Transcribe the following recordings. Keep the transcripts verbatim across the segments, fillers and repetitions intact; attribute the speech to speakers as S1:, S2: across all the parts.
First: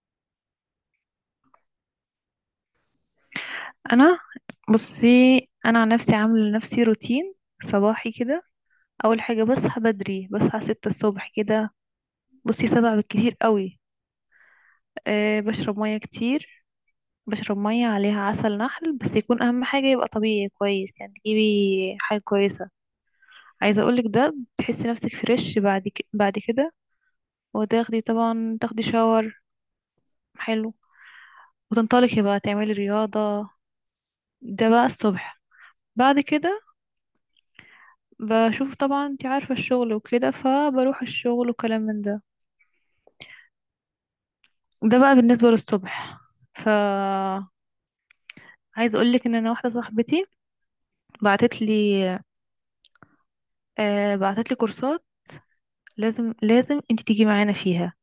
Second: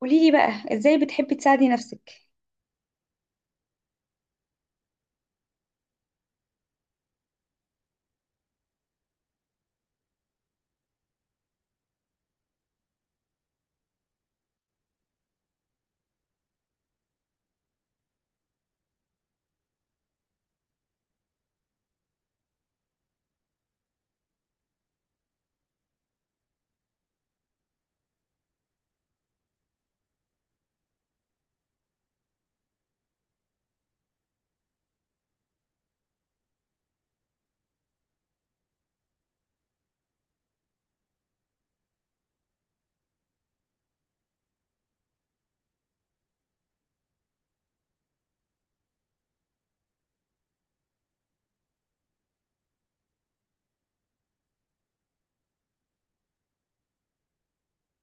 S1: قولي لي بقى ازاي بتحبي تساعدي نفسك؟
S2: انا بصي، انا عن نفسي عامله لنفسي روتين صباحي كده. اول حاجه، بصحى بدري، بصحى ستة الصبح كده، بصي سبعة بالكتير قوي. أه بشرب ميه كتير، بشرب ميه عليها عسل نحل، بس يكون اهم حاجه يبقى طبيعي كويس، يعني تجيبي حاجه كويسه. عايزه اقولك ده، بتحسي نفسك فريش بعد ك... بعد كده. وتاخدي طبعا، تاخدي شاور، حلو، وتنطلقي بقى تعملي رياضه. ده بقى الصبح. بعد كده بشوف طبعا، انت عارفة الشغل وكده، فبروح الشغل وكلام من ده. ده بقى بالنسبة للصبح. ف عايز اقولك ان انا واحدة صاحبتي بعتت لي، آه بعتت لي كورسات، لازم لازم انت تيجي معانا فيها.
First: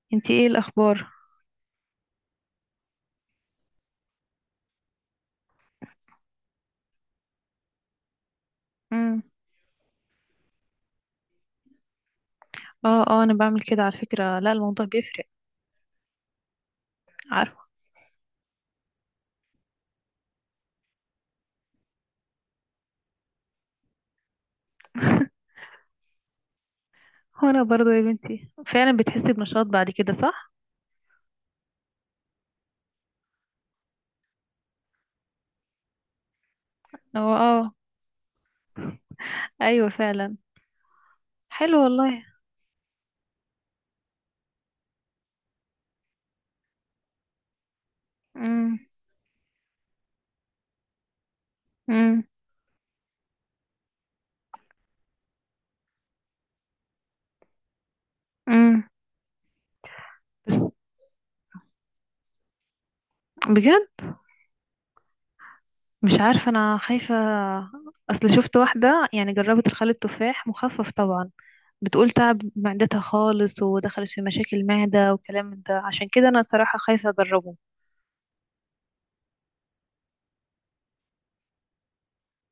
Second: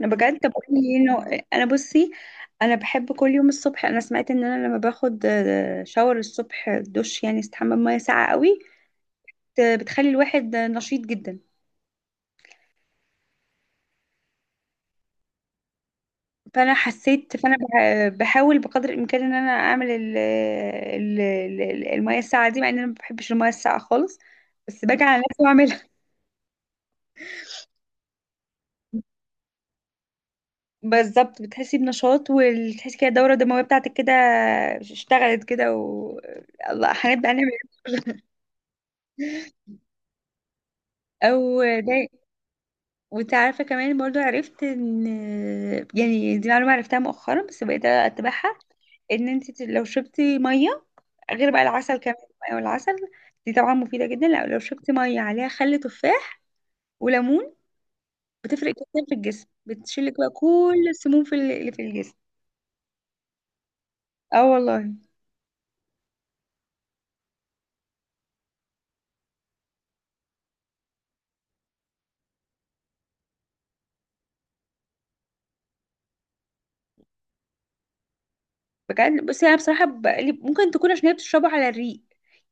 S1: انا
S2: انت
S1: بجد.
S2: ايه
S1: طب قولي لي
S2: الاخبار؟
S1: انه انا. بصي، انا بحب كل يوم الصبح. انا سمعت ان انا لما باخد آه، شاور الصبح، دش، يعني استحمى بميه ساقعه قوي.
S2: امم
S1: بت- بتخلي الواحد آه، نشيط جدا.
S2: اه اه، انا بعمل كده على فكرة، لا الموضوع بيفرق.
S1: فانا حسيت، فانا
S2: عارفة.
S1: بح- بحاول بقدر الامكان ان انا اعمل ال ال ال- الميه الساقعه دي، مع ان انا ما بحبش الميه الساقعه خالص. بس باجي على نفسي واعملها.
S2: وانا برضه يا بنتي فعلا بتحسي بنشاط بعد كده، صح.
S1: بالظبط بتحسي بنشاط، وتحسي كده الدوره الدمويه بتاعتك كده اشتغلت كده، و الله
S2: اه
S1: هنبدأ نعمل.
S2: اه، ايوه فعلا.
S1: او
S2: حلو
S1: ده.
S2: والله.
S1: وانت عارفه كمان برضو، عرفت ان يعني دي معلومه عرفتها مؤخرا، بس بقيت اتبعها.
S2: امم
S1: ان انت لو شربتي ميه، غير بقى العسل كمان،
S2: امم
S1: او العسل دي طبعا مفيده جدا. لا لو شربتي ميه عليها خل تفاح وليمون، بتفرق
S2: امم
S1: جدا في الجسم. بتشيلك بقى
S2: بس،
S1: كل السموم في ال- اللي في الجسم.
S2: بجد
S1: اه والله.
S2: مش عارفة، أنا خايفة. أصل شفت واحدة، يعني جربت الخل التفاح مخفف طبعا، بتقول تعب معدتها خالص، ودخلت في مشاكل معدة وكلام من ده، عشان كده أنا صراحة خايفة أجربه.
S1: بجد بس انا بصراحه بقلي- ممكن تكون عشان هي بتشربه على الريق،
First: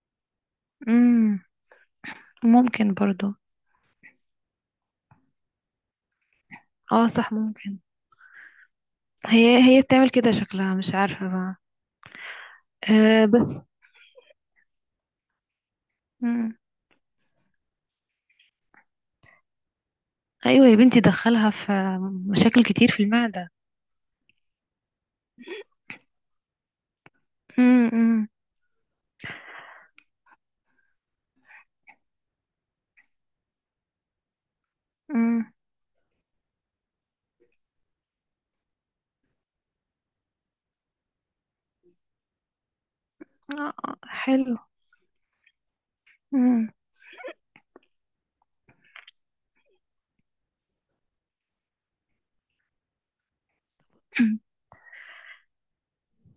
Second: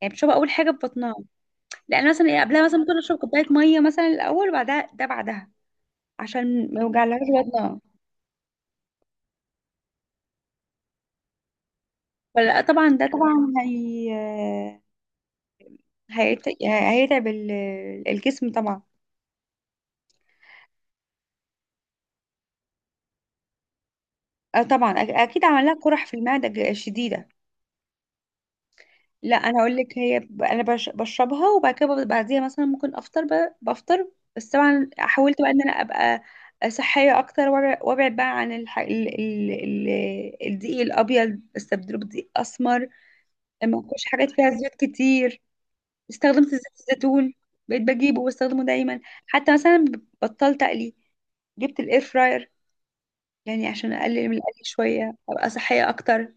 S1: يعني بتشربها اول حاجه في بطنها.
S2: امم،
S1: لان مثلا إيه، قبلها مثلا
S2: ممكن
S1: ممكن اشرب
S2: برضو.
S1: كوبايه ميه مثلا الاول، وبعدها ده بعدها، عشان ما
S2: اه
S1: يوجعلهاش
S2: صح، ممكن.
S1: بطنها.
S2: هي هي بتعمل كده، شكلها مش عارفة بقى.
S1: فلا طبعا ده
S2: أه
S1: طبعا
S2: بس.
S1: هي
S2: مم.
S1: هيت- هيتعب ال- الجسم طبعا.
S2: أيوة يا بنتي، دخلها في مشاكل كتير في المعدة.
S1: آه طبعا، أك- اكيد عمل لها قرح في المعده ج- شديده.
S2: امم
S1: لا انا اقول لك، هي ب- انا بش- بشربها، وبعد كده ب- بعديها مثلا ممكن افطر، ب- بفطر. بس طبعا حاولت بقى
S2: امم.
S1: ان انا ابقى صحيه اكتر، وابع- وابعد بقى عن الح... ال... ال... ال... الدقيق الابيض، بستبدله بدقيق اسمر.
S2: آه،
S1: ما اكلش حاجات فيها
S2: حلو.
S1: زيوت كتير. استخدمت زيت
S2: مم.
S1: الزيتون، بقيت بجيبه واستخدمه دايما. حتى مثلا بطلت اقلي، جبت الاير فراير، يعني عشان اقلل من القلي شويه ابقى صحيه اكتر.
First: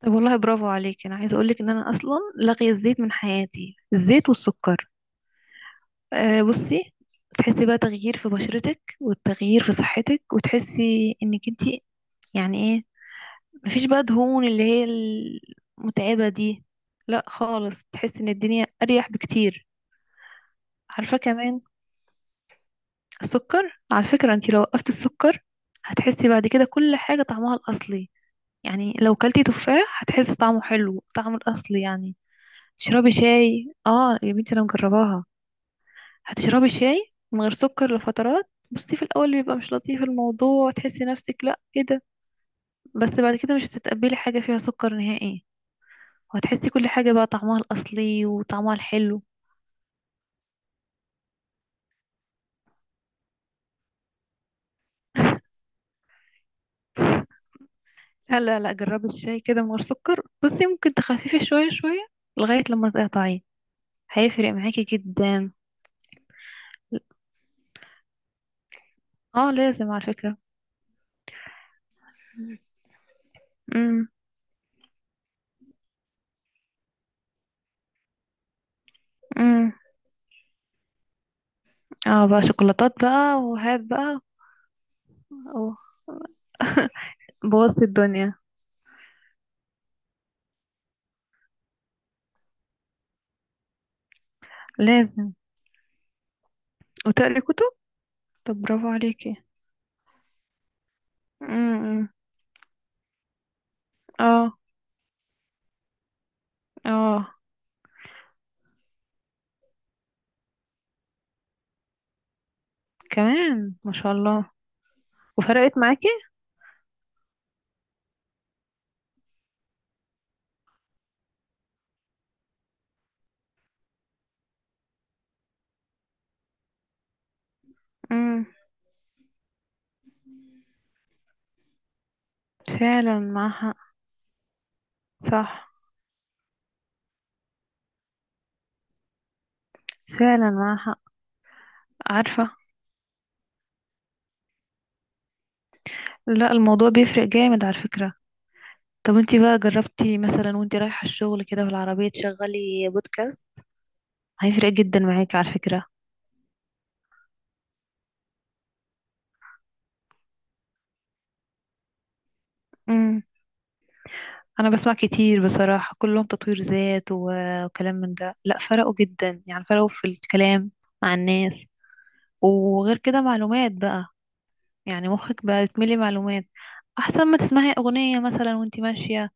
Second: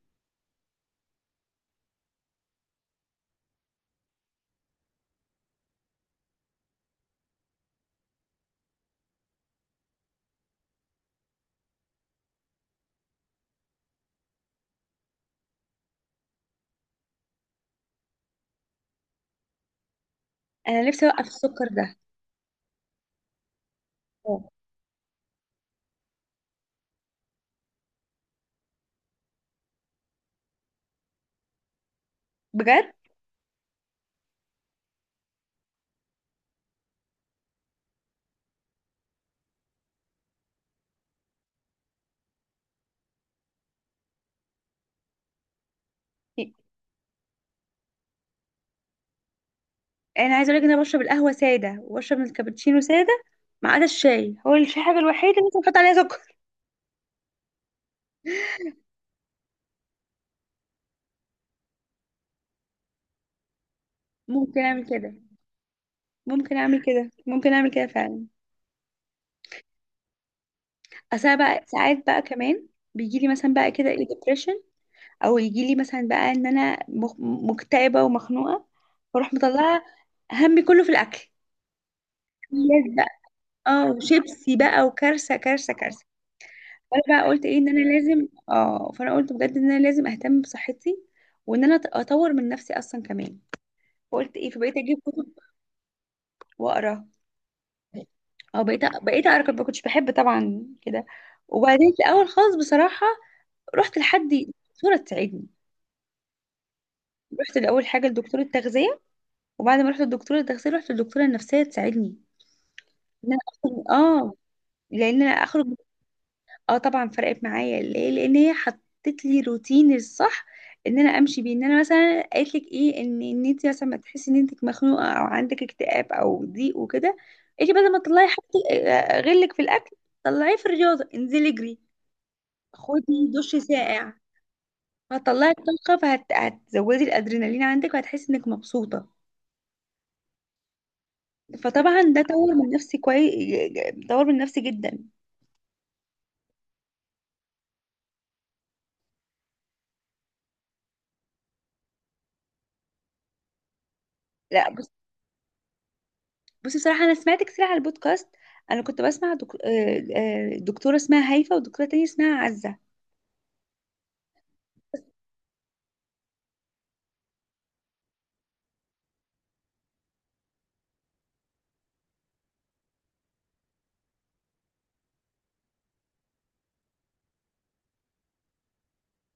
S2: طب والله برافو عليك، انا عايزه اقولك ان انا اصلا لاغيه الزيت من حياتي، الزيت والسكر. آه بصي، تحسي بقى تغيير في بشرتك، والتغيير في صحتك، وتحسي انك انتي يعني ايه، مفيش بقى دهون اللي هي المتعبه دي، لا خالص، تحسي ان الدنيا اريح بكتير.
S1: انا نفسي
S2: عارفه
S1: اوقف
S2: كمان،
S1: السكر ده.
S2: السكر على فكره،
S1: آه.
S2: انتي لو وقفتي السكر هتحسي بعد كده كل حاجه طعمها الاصلي. يعني لو كلتي تفاح هتحسي طعمه حلو، طعمه الاصلي يعني.
S1: بجد.
S2: تشربي شاي، اه يا بنتي انا مجرباها، هتشربي شاي من غير سكر لفترات. بصي في الاول بيبقى مش لطيف الموضوع، تحسي نفسك، لا ايه ده، بس بعد كده مش هتتقبلي حاجه فيها سكر نهائي، وهتحسي كل حاجه بقى طعمها الاصلي وطعمها الحلو.
S1: انا عايزه اقول لك ان انا بشرب القهوه ساده، وبشرب من الكابتشينو ساده، ما عدا الشاي. هو الشاي الحاجه الوحيده اللي ممكن احط عليها سكر.
S2: لا لا لا، جربي الشاي كده من غير سكر، بصي ممكن تخففي شويه شويه لغايه لما تقطعيه، هيفرق
S1: ممكن
S2: معاكي
S1: اعمل كده،
S2: جدا.
S1: ممكن اعمل كده، ممكن اعمل كده فعلا.
S2: اه لازم على فكره.
S1: اصل أنا بقى ساعات بقى كمان بيجي لي مثلا بقى كده ايه
S2: امم
S1: depression، او يجي لي مثلا بقى ان انا مخ- مكتئبه ومخنوقه. فاروح
S2: امم،
S1: مطلعه همي كله في الاكل،
S2: اه بقى
S1: لازم
S2: شوكولاتات
S1: بقى.
S2: بقى وهات
S1: اه
S2: بقى.
S1: شيبسي بقى، وكارثه كارثه
S2: أوه.
S1: كارثه. فانا بقى قلت ايه ان انا
S2: بوظت
S1: لازم.
S2: الدنيا.
S1: اه فانا قلت بجد ان انا لازم اهتم بصحتي، وان انا أط- اطور من نفسي اصلا كمان. فقلت ايه، فبقيت اجيب كتب
S2: لازم.
S1: واقرا.
S2: وتقري كتب، طب
S1: اه بقيت
S2: برافو
S1: بقيت
S2: عليكي.
S1: اقرا. كنت- ما كنتش بحب طبعا كده.
S2: امم
S1: وبعدين في
S2: امم.
S1: الاول خالص بصراحه، رحت لحد
S2: اه
S1: دكتوره تساعدني.
S2: اه.
S1: رحت الاول حاجه لدكتوره تغذيه، وبعد ما رحت للدكتوره التغذيه رحت للدكتوره النفسيه تساعدني. ان انا
S2: كمان،
S1: اخرج،
S2: ما شاء
S1: اه،
S2: الله.
S1: لان انا اخرج من-.
S2: وفرقت معاكي.
S1: اه طبعا فرقت معايا. ليه؟ لان هي حطت لي روتين الصح، ان انا امشي بيه. ان انا مثلا قالت لك ايه ان ان انت مثلا ما تحسي ان انت مخنوقه، او عندك اكتئاب، او ضيق وكده، قالت لي بدل ما تطلعي
S2: امم.
S1: حاجتك آه، غلك في الاكل، طلعيه في الرياضه، انزلي اجري،
S2: فعلا
S1: خدي
S2: معاها
S1: دش
S2: حق.
S1: ساقع. هتطلعي
S2: صح.
S1: الطاقه، فهتزودي الادرينالين عندك، وهتحسي انك مبسوطه.
S2: فعلا معاها حق.
S1: فطبعا ده
S2: عارفة.
S1: طور من نفسي كويس، طور من نفسي جدا.
S2: لا الموضوع بيفرق جامد على فكرة. طب انتي بقى جربتي مثلا، وانتي رايحة الشغل كده في العربية، تشغلي بودكاست؟ هيفرق
S1: لا بص.
S2: جدا معاكي على فكرة.
S1: بصي بصراحه، انا سمعت كتير على البودكاست. انا كنت بسمع دك... آه، آه، دكتوره اسمها هيفا، ودكتوره تانية اسمها عزه.
S2: امم. انا بسمع كتير بصراحة، كلهم تطوير ذات و- وكلام من ده، لا فرقوا جدا، يعني فرقوا في الكلام مع الناس، وغير كده معلومات بقى، يعني مخك بقى يتملي معلومات، احسن ما تسمعي اغنية مثلا وانتي ماشية.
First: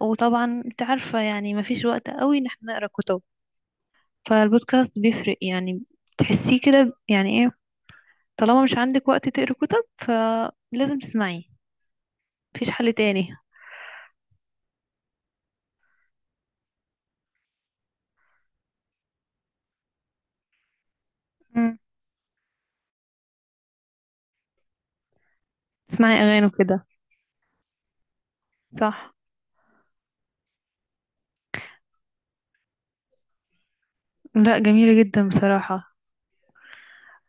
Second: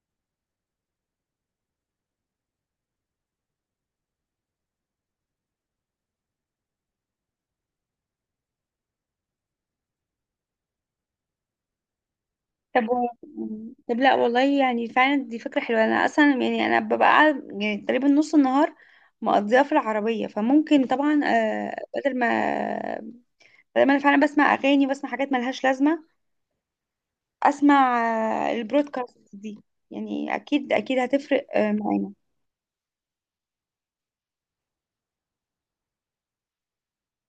S2: وطبعا انت عارفة، يعني مفيش وقت قوي ان احنا نقرا كتب، فالبودكاست بيفرق يعني، تحسيه كده يعني ايه، طالما مش عندك وقت تقري كتب فلازم تسمعيه، مفيش
S1: طب
S2: حل
S1: و...
S2: تاني.
S1: طب لا والله، يعني فعلا دي فكره حلوه. انا اصلا يعني انا ببقى قاعد- يعني تقريبا نص النهار مقضيها في العربيه، فممكن طبعا آه،
S2: مم.
S1: بدل ما بدل ما انا فعلا بسمع اغاني وبسمع حاجات ملهاش لازمه،
S2: تسمعي اغاني وكده،
S1: اسمع آه،
S2: صح.
S1: البرودكاست دي. يعني اكيد اكيد هتفرق آه، معانا.
S2: لا جميلة جدا بصراحة.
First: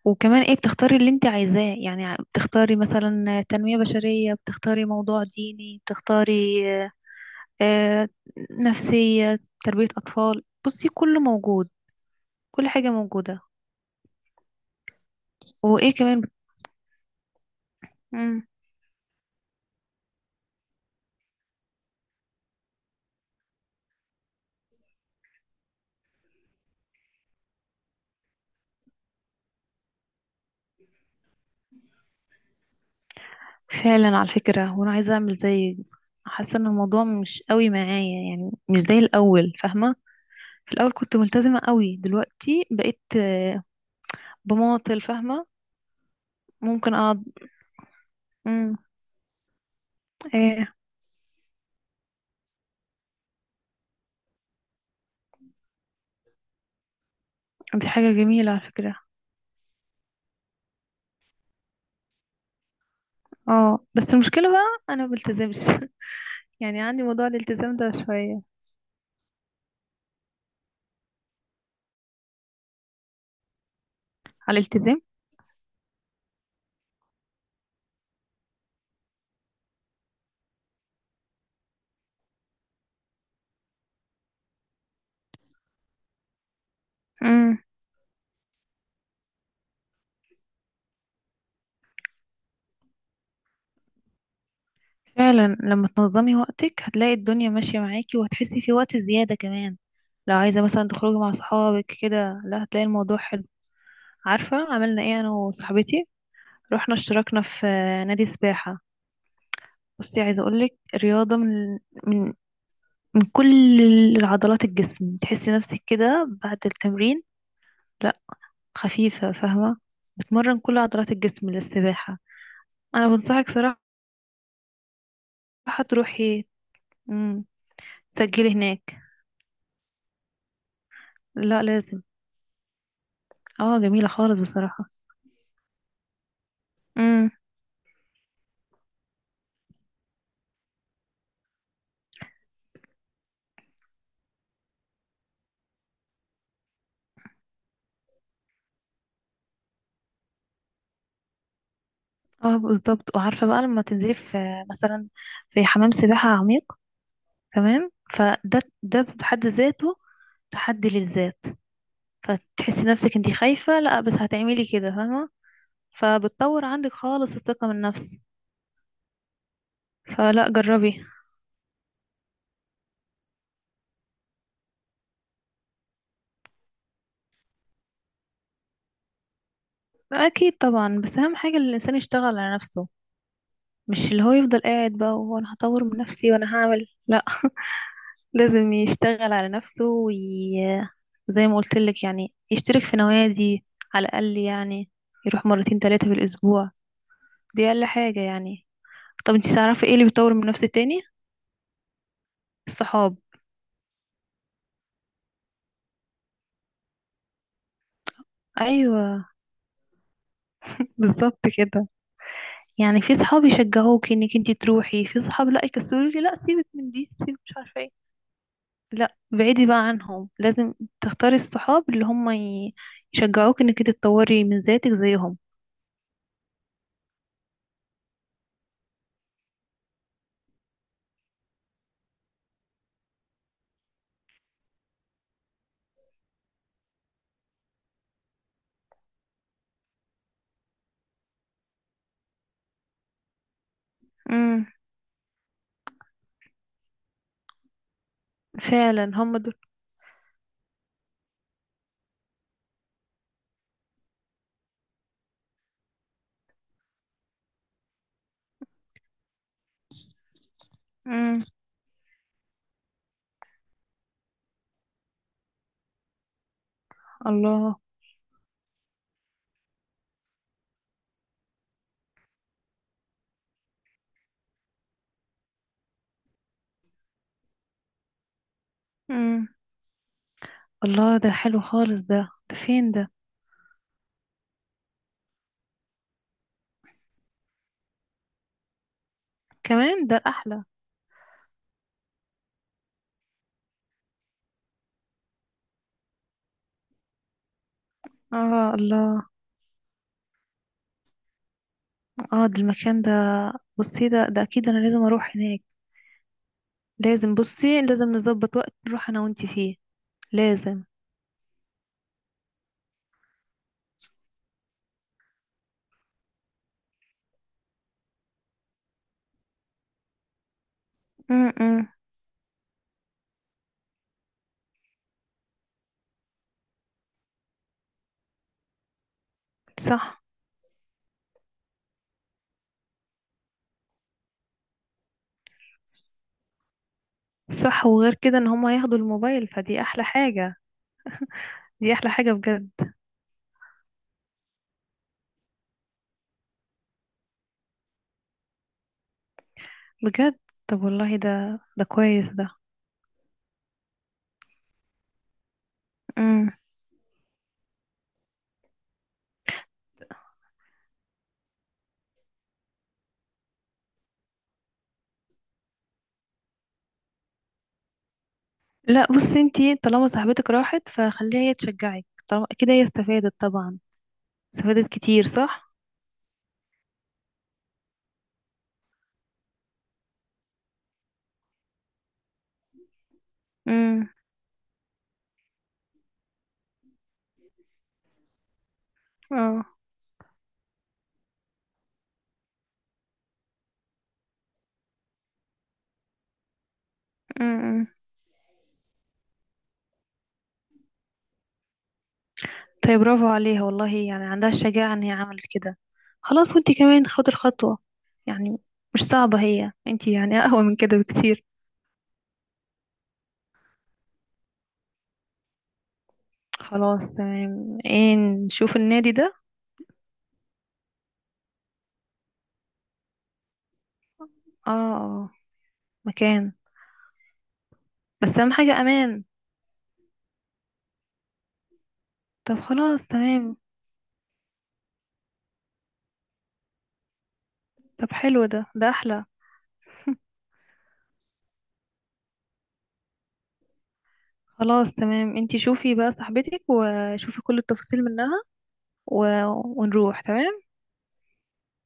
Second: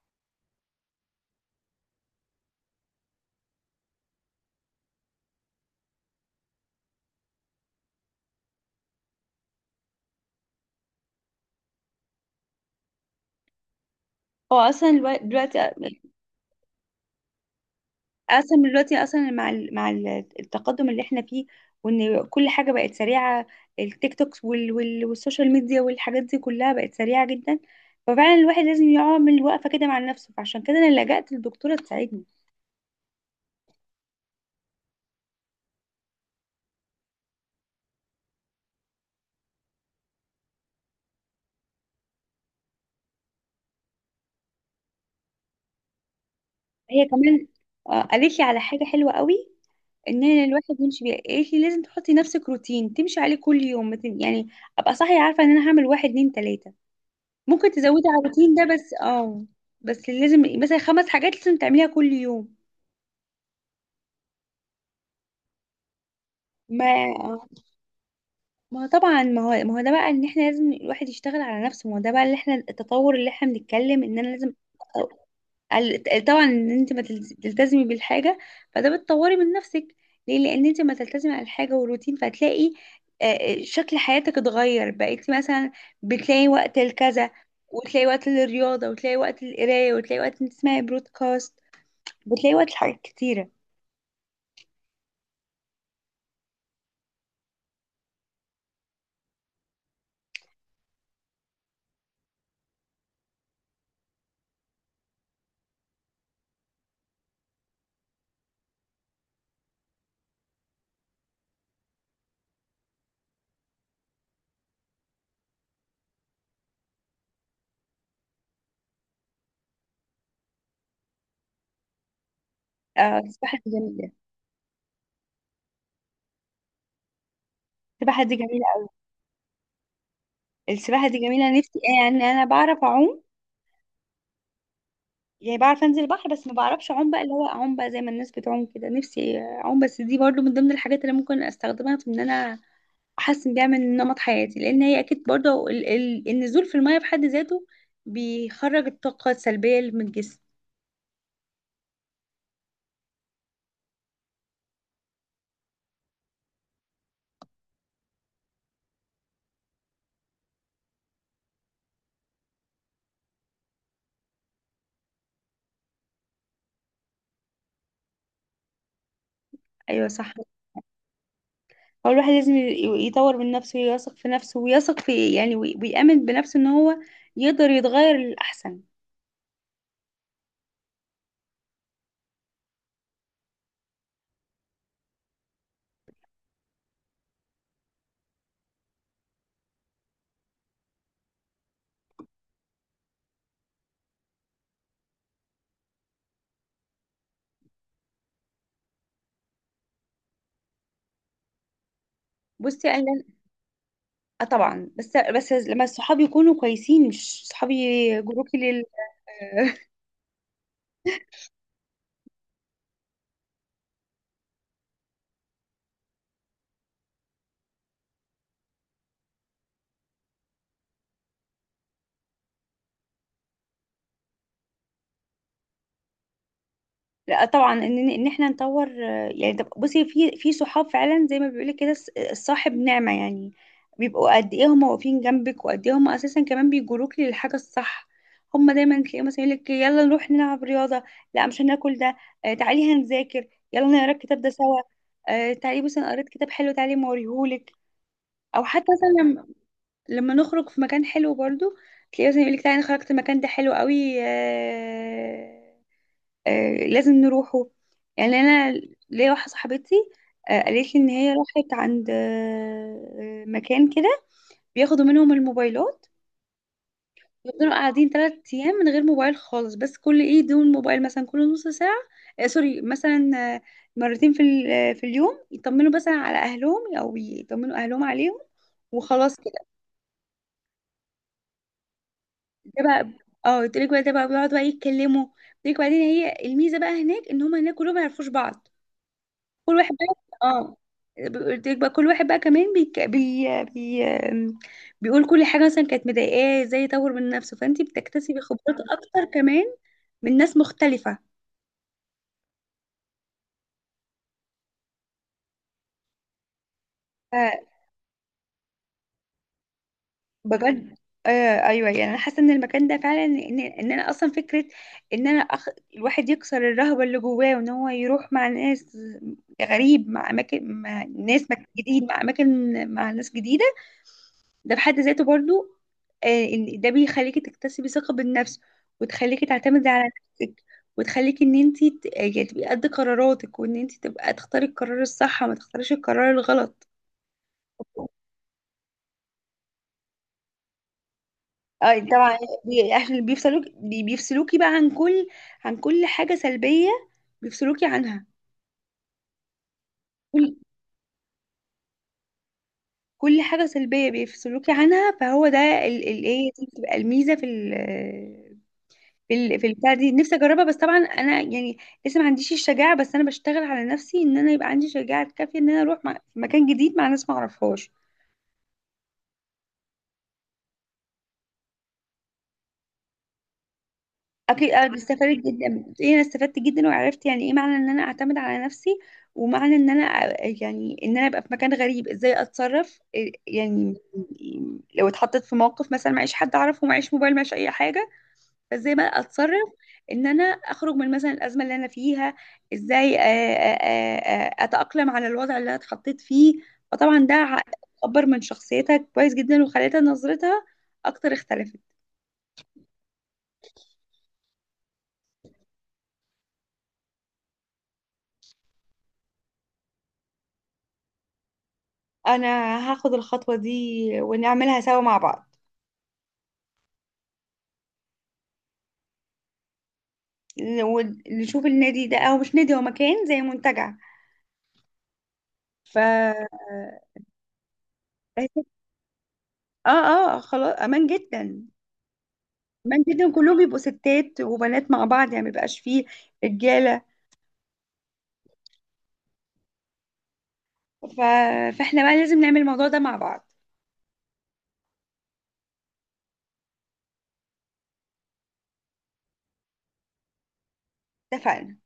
S2: وكمان ايه، بتختاري اللي انت عايزاه، يعني بتختاري مثلا تنمية بشرية، بتختاري موضوع ديني، بتختاري آه، نفسية، تربية أطفال. بصي كله موجود، كل حاجة موجودة.
S1: هو اصلا الوا- دلوقتي
S2: وإيه كمان. مم.
S1: اصلا دلوقتي اصلا مع ال- مع ال- التقدم اللي احنا فيه، وان كل حاجه بقت سريعه. التيك توكس وال وال والسوشيال ميديا والحاجات دي كلها بقت سريعه جدا. ففعلا الواحد لازم يعمل وقفه كده مع نفسه، فعشان كده انا لجأت للدكتوره تساعدني.
S2: فعلا على فكرة. وأنا عايزة أعمل زي، حاسة إن الموضوع مش قوي معايا، يعني مش زي الأول فاهمة، في الأول كنت ملتزمة قوي، دلوقتي بقيت آه، بماطل فاهمة، ممكن
S1: هي
S2: أقعد.
S1: كمان آه، قالت لي على
S2: مم.
S1: حاجه حلوه قوي، ان أنا
S2: إيه؟
S1: الواحد يمشي بيها. قالت لي لازم تحطي نفسك روتين تمشي عليه كل يوم. ما تن- يعني ابقى صاحيه عارفه ان انا هعمل واحد اتنين تلاته. ممكن
S2: دي
S1: تزودي
S2: حاجة
S1: على
S2: جميلة
S1: الروتين
S2: على
S1: ده، بس
S2: فكرة.
S1: اه، بس لازم مثلا خمس حاجات لازم تعمليها كل يوم.
S2: اه بس المشكلة بقى أنا مبلتزمش. يعني عندي موضوع
S1: ما
S2: الالتزام ده شوية.
S1: ما هو طبعا ما هو ما هو ده بقى، ان احنا لازم الواحد يشتغل على نفسه. ما هو ده بقى اللي احنا التطور اللي احنا بنتكلم ان انا لازم.
S2: على الالتزام.
S1: آه، ال- طبعا ان انت ما تلز- تلتزمي بالحاجه، فده بتطوري من نفسك. ليه؟ لان انت ما تلتزمي على الحاجه والروتين، فهتلاقي آه، آه، شكل حياتك اتغير. بقيتي مثلا بتلاقي وقت لكذا، وتلاقي وقت للرياضه، وتلاقي وقت للقرايه، وتلاقي وقت انت تسمعي برودكاست، بتلاقي وقت لحاجات كتيرة.
S2: فعلا لما تنظمي وقتك هتلاقي الدنيا ماشية معاكي، وهتحسي في وقت زيادة كمان. لو عايزة مثلا تخرجي مع صحابك كده، لا هتلاقي الموضوع حلو. عارفة عملنا ايه انا وصاحبتي؟ رحنا اشتركنا في نادي سباحة. بصي عايزة اقولك، رياضة من من من كل العضلات الجسم، تحسي نفسك كده بعد التمرين، لا خفيفة فاهمة. بتمرن كل عضلات الجسم للسباحة. انا
S1: آه
S2: بنصحك
S1: السباحة دي
S2: صراحة،
S1: جميلة.
S2: تروحي، مم،
S1: السباحة دي
S2: تسجلي
S1: جميلة أوي.
S2: هناك.
S1: السباحة دي جميلة،
S2: لا
S1: نفسي. آه،
S2: لازم.
S1: يعني أنا بعرف أعوم،
S2: اه جميلة خالص بصراحة.
S1: يعني بعرف أنزل البحر بس ما بعرفش أعوم بقى.
S2: امم.
S1: اللي هو أعوم بقى زي ما الناس بتعوم كده، نفسي أعوم. بس دي برضو من ضمن الحاجات اللي ممكن أستخدمها في إن أنا أحسن بيها من نمط حياتي، لأن هي أكيد برضو ال ال النزول في المية في حد ذاته بيخرج الطاقة السلبية اللي من الجسم.
S2: اه بالظبط، وعارفة بقى لما تنزلي في مثلا في حمام سباحة عميق، تمام، فده ده بحد ذاته تحدي للذات، فتحسي نفسك انتي خايفة، لا بس هتعملي كده فاهمة، فبتطور عندك خالص الثقة من النفس،
S1: أيوة صح.
S2: فلا جربي.
S1: هو الواحد لازم ي- يطور من نفسه، ويثق في نفسه، ويثق في، يعني، وي- ويأمن بنفسه إن هو يقدر يتغير للأحسن.
S2: اكيد طبعا، بس اهم حاجة ان الانسان يشتغل على نفسه، مش اللي هو يفضل قاعد بقى وانا هطور من نفسي وانا هعمل، لا لازم يشتغل على نفسه وي... زي ما قلت لك، يعني يشترك في نوادي، على الأقل يعني، يروح مرتين ثلاثة في الأسبوع، دي أقل حاجة يعني. طب انتي تعرفي ايه اللي بيطور من نفس التاني؟
S1: بصي
S2: الصحاب.
S1: انا، اه طبعا. بس بس لما الصحاب يكونوا كويسين. مش صحابي، جروبي لل.
S2: ايوه بالظبط كده، يعني في صحاب يشجعوك انك انتي تروحي، في صحاب لا يكسلوكي، لا سيبك من دي، سيبك مش عارفه ايه، لا بعيدي بقى عنهم، لازم تختاري الصحاب اللي هم ي- يشجعوك انك انتي تطوري من ذاتك زيهم.
S1: لا طبعا ان ان احنا نطور آه، يعني. طب بصي، في في صحاب فعلا، زي ما بيقولك كده الص- الصاحب نعمة يعني، بيبقوا قد ايه هم واقفين جنبك، وقد ايه هم اساسا كمان بيجروك للحاجة الصح. هم دايما تلاقيهم مثلا يقولك يلا نروح نلعب رياضة. لا مش هناكل ده. آه تعالي هنذاكر، يلا نقرا الكتاب ده
S2: امم.
S1: سوا. آه تعالي، بس انا قريت كتاب حلو، تعالي ما اوريهولك. او حتى
S2: فعلا هم
S1: مثلا
S2: دول.
S1: لما نخرج في مكان حلو برضو، تلاقيه مثلا يقولك تعالى أنا خرجت المكان ده حلو قوي آه. آه لازم نروحه. يعني انا ليا واحده صاحبتي، آه قالت لي ان هي
S2: امم.
S1: راحت عند آه آه، مكان كده، بياخدوا منهم الموبايلات. يفضلوا
S2: الله.
S1: قاعدين ثلاث ايام من غير موبايل خالص. بس كل ايه دون موبايل، مثلا كل نص ساعه. آه سوري، مثلا آه مرتين في ال- آه، في اليوم، يطمنوا مثلا على اهلهم او يطمنوا اهلهم عليهم، وخلاص.
S2: امم. الله ده حلو خالص ده، ده
S1: ده
S2: فين ده؟
S1: بقى، اه قلت لك بقى ده بقى بيقعدوا بقى يتكلموا. قلت لك بعدين، هي الميزه بقى هناك، ان هم هناك كلهم ما يعرفوش بعض. كل واحد
S2: كمان
S1: بقى،
S2: ده احلى.
S1: اه قلت لك بقى كل واحد بقى كمان بيك... بي... بي... بيقول كل حاجه مثلا كانت مضايقاه ازاي يطور من نفسه. فانت بتكتسبي
S2: اه
S1: خبرات اكتر
S2: الله.
S1: كمان، من ناس مختلفه.
S2: اه ده المكان ده، بصي ده ده اكيد انا لازم اروح هناك، لازم، بصي لازم نظبط وقت نروح انا وانتي فيه، لازم.
S1: بجد آه. ايوه، يعني انا حاسه ان المكان ده فعلا ان, ان انا اصلا فكره ان انا أخ... الواحد يكسر الرهبه اللي جواه، وان هو يروح مع ناس غريب، مع اماكن، مع ناس مك...
S2: امم.
S1: جديد، مع اماكن، مع ناس جديده. ده في حد ذاته برضو آه، ان ده بيخليكي تكتسبي ثقه بالنفس، وتخليكي تعتمدي على
S2: صح.
S1: نفسك، وتخليكي ان انت ت... يعني تبقي قد قراراتك، وان انت تبقى تختاري القرار الصح، وما تختاريش القرار الغلط.
S2: صح وغير كده ان هما ياخدوا الموبايل فدي احلى حاجة، دي
S1: اه
S2: احلى حاجة
S1: طبعا،
S2: بجد.
S1: بي- عشان بيفصلوك بي- بيفصلوكي بقى عن كل، عن كل حاجة سلبية بيفصلوكي عنها.
S2: بجد.
S1: كل
S2: طب والله ده ده كويس ده.
S1: كل حاجة سلبية بيفصلوكي عنها. فهو ده ال- ال- ايه
S2: امم.
S1: دي، بتبقى الميزة في ال في ال في البتاع دي. نفسي اجربها، بس طبعا انا يعني لسه ما عنديش الشجاعة. بس انا بشتغل على نفسي ان انا يبقى عندي شجاعة كافية ان انا اروح، مع في مكان جديد مع ناس ما اعرفهاش.
S2: لا بصي انتي طالما صاحبتك راحت فخليها هي تشجعك، طالما كده هي استفادت طبعا،
S1: اكيد
S2: استفادت
S1: انا
S2: كتير
S1: استفدت
S2: صح.
S1: جدا، بتقولي انا استفدت جدا، وعرفت يعني ايه معنى ان انا اعتمد على نفسي. ومعنى ان انا أ- يعني ان انا ابقى في مكان غريب، ازاي اتصرف إيه- يعني،
S2: امم.
S1: لو اتحطيت في موقف مثلا معيش حد اعرفه، معيش موبايل، معيش اي حاجه، فازاي بقى
S2: اه.
S1: اتصرف، ان انا اخرج من مثلا الازمه اللي انا فيها. ازاي آه، آه، آه، آه، اتاقلم على الوضع اللي انا اتحطيت فيه. فطبعا ده ع-
S2: أمم.
S1: اكبر من شخصيتها كويس جدا، وخلتها نظرتها اكتر اختلفت.
S2: طيب برافو عليها والله، يعني عندها الشجاعة ان هي عملت كده، خلاص وانتي كمان خدي الخطوة، يعني مش صعبة، هي انتي يعني اقوى من كده بكتير.
S1: انا هاخد الخطوة دي، ونعملها سوا مع بعض.
S2: خلاص تمام، ايه نشوف النادي ده.
S1: ن- ونشوف النادي ده، او مش نادي، هو مكان زي منتجع.
S2: اه آه،
S1: ف
S2: مكان، بس
S1: اه.
S2: اهم حاجة امان.
S1: اه خلاص امان جدا.
S2: طب
S1: امان
S2: خلاص
S1: جدا، كلهم
S2: تمام.
S1: بيبقوا ستات وبنات مع بعض، يعني ما بيبقاش فيه رجالة.
S2: طب حلو ده ده احلى.
S1: ف... فاحنا بقى لازم نعمل الموضوع ده مع بعض.
S2: خلاص تمام، انتي شوفي بقى صاحبتك وشوفي كل التفاصيل منها و... ونروح تمام.
S1: اتفقنا.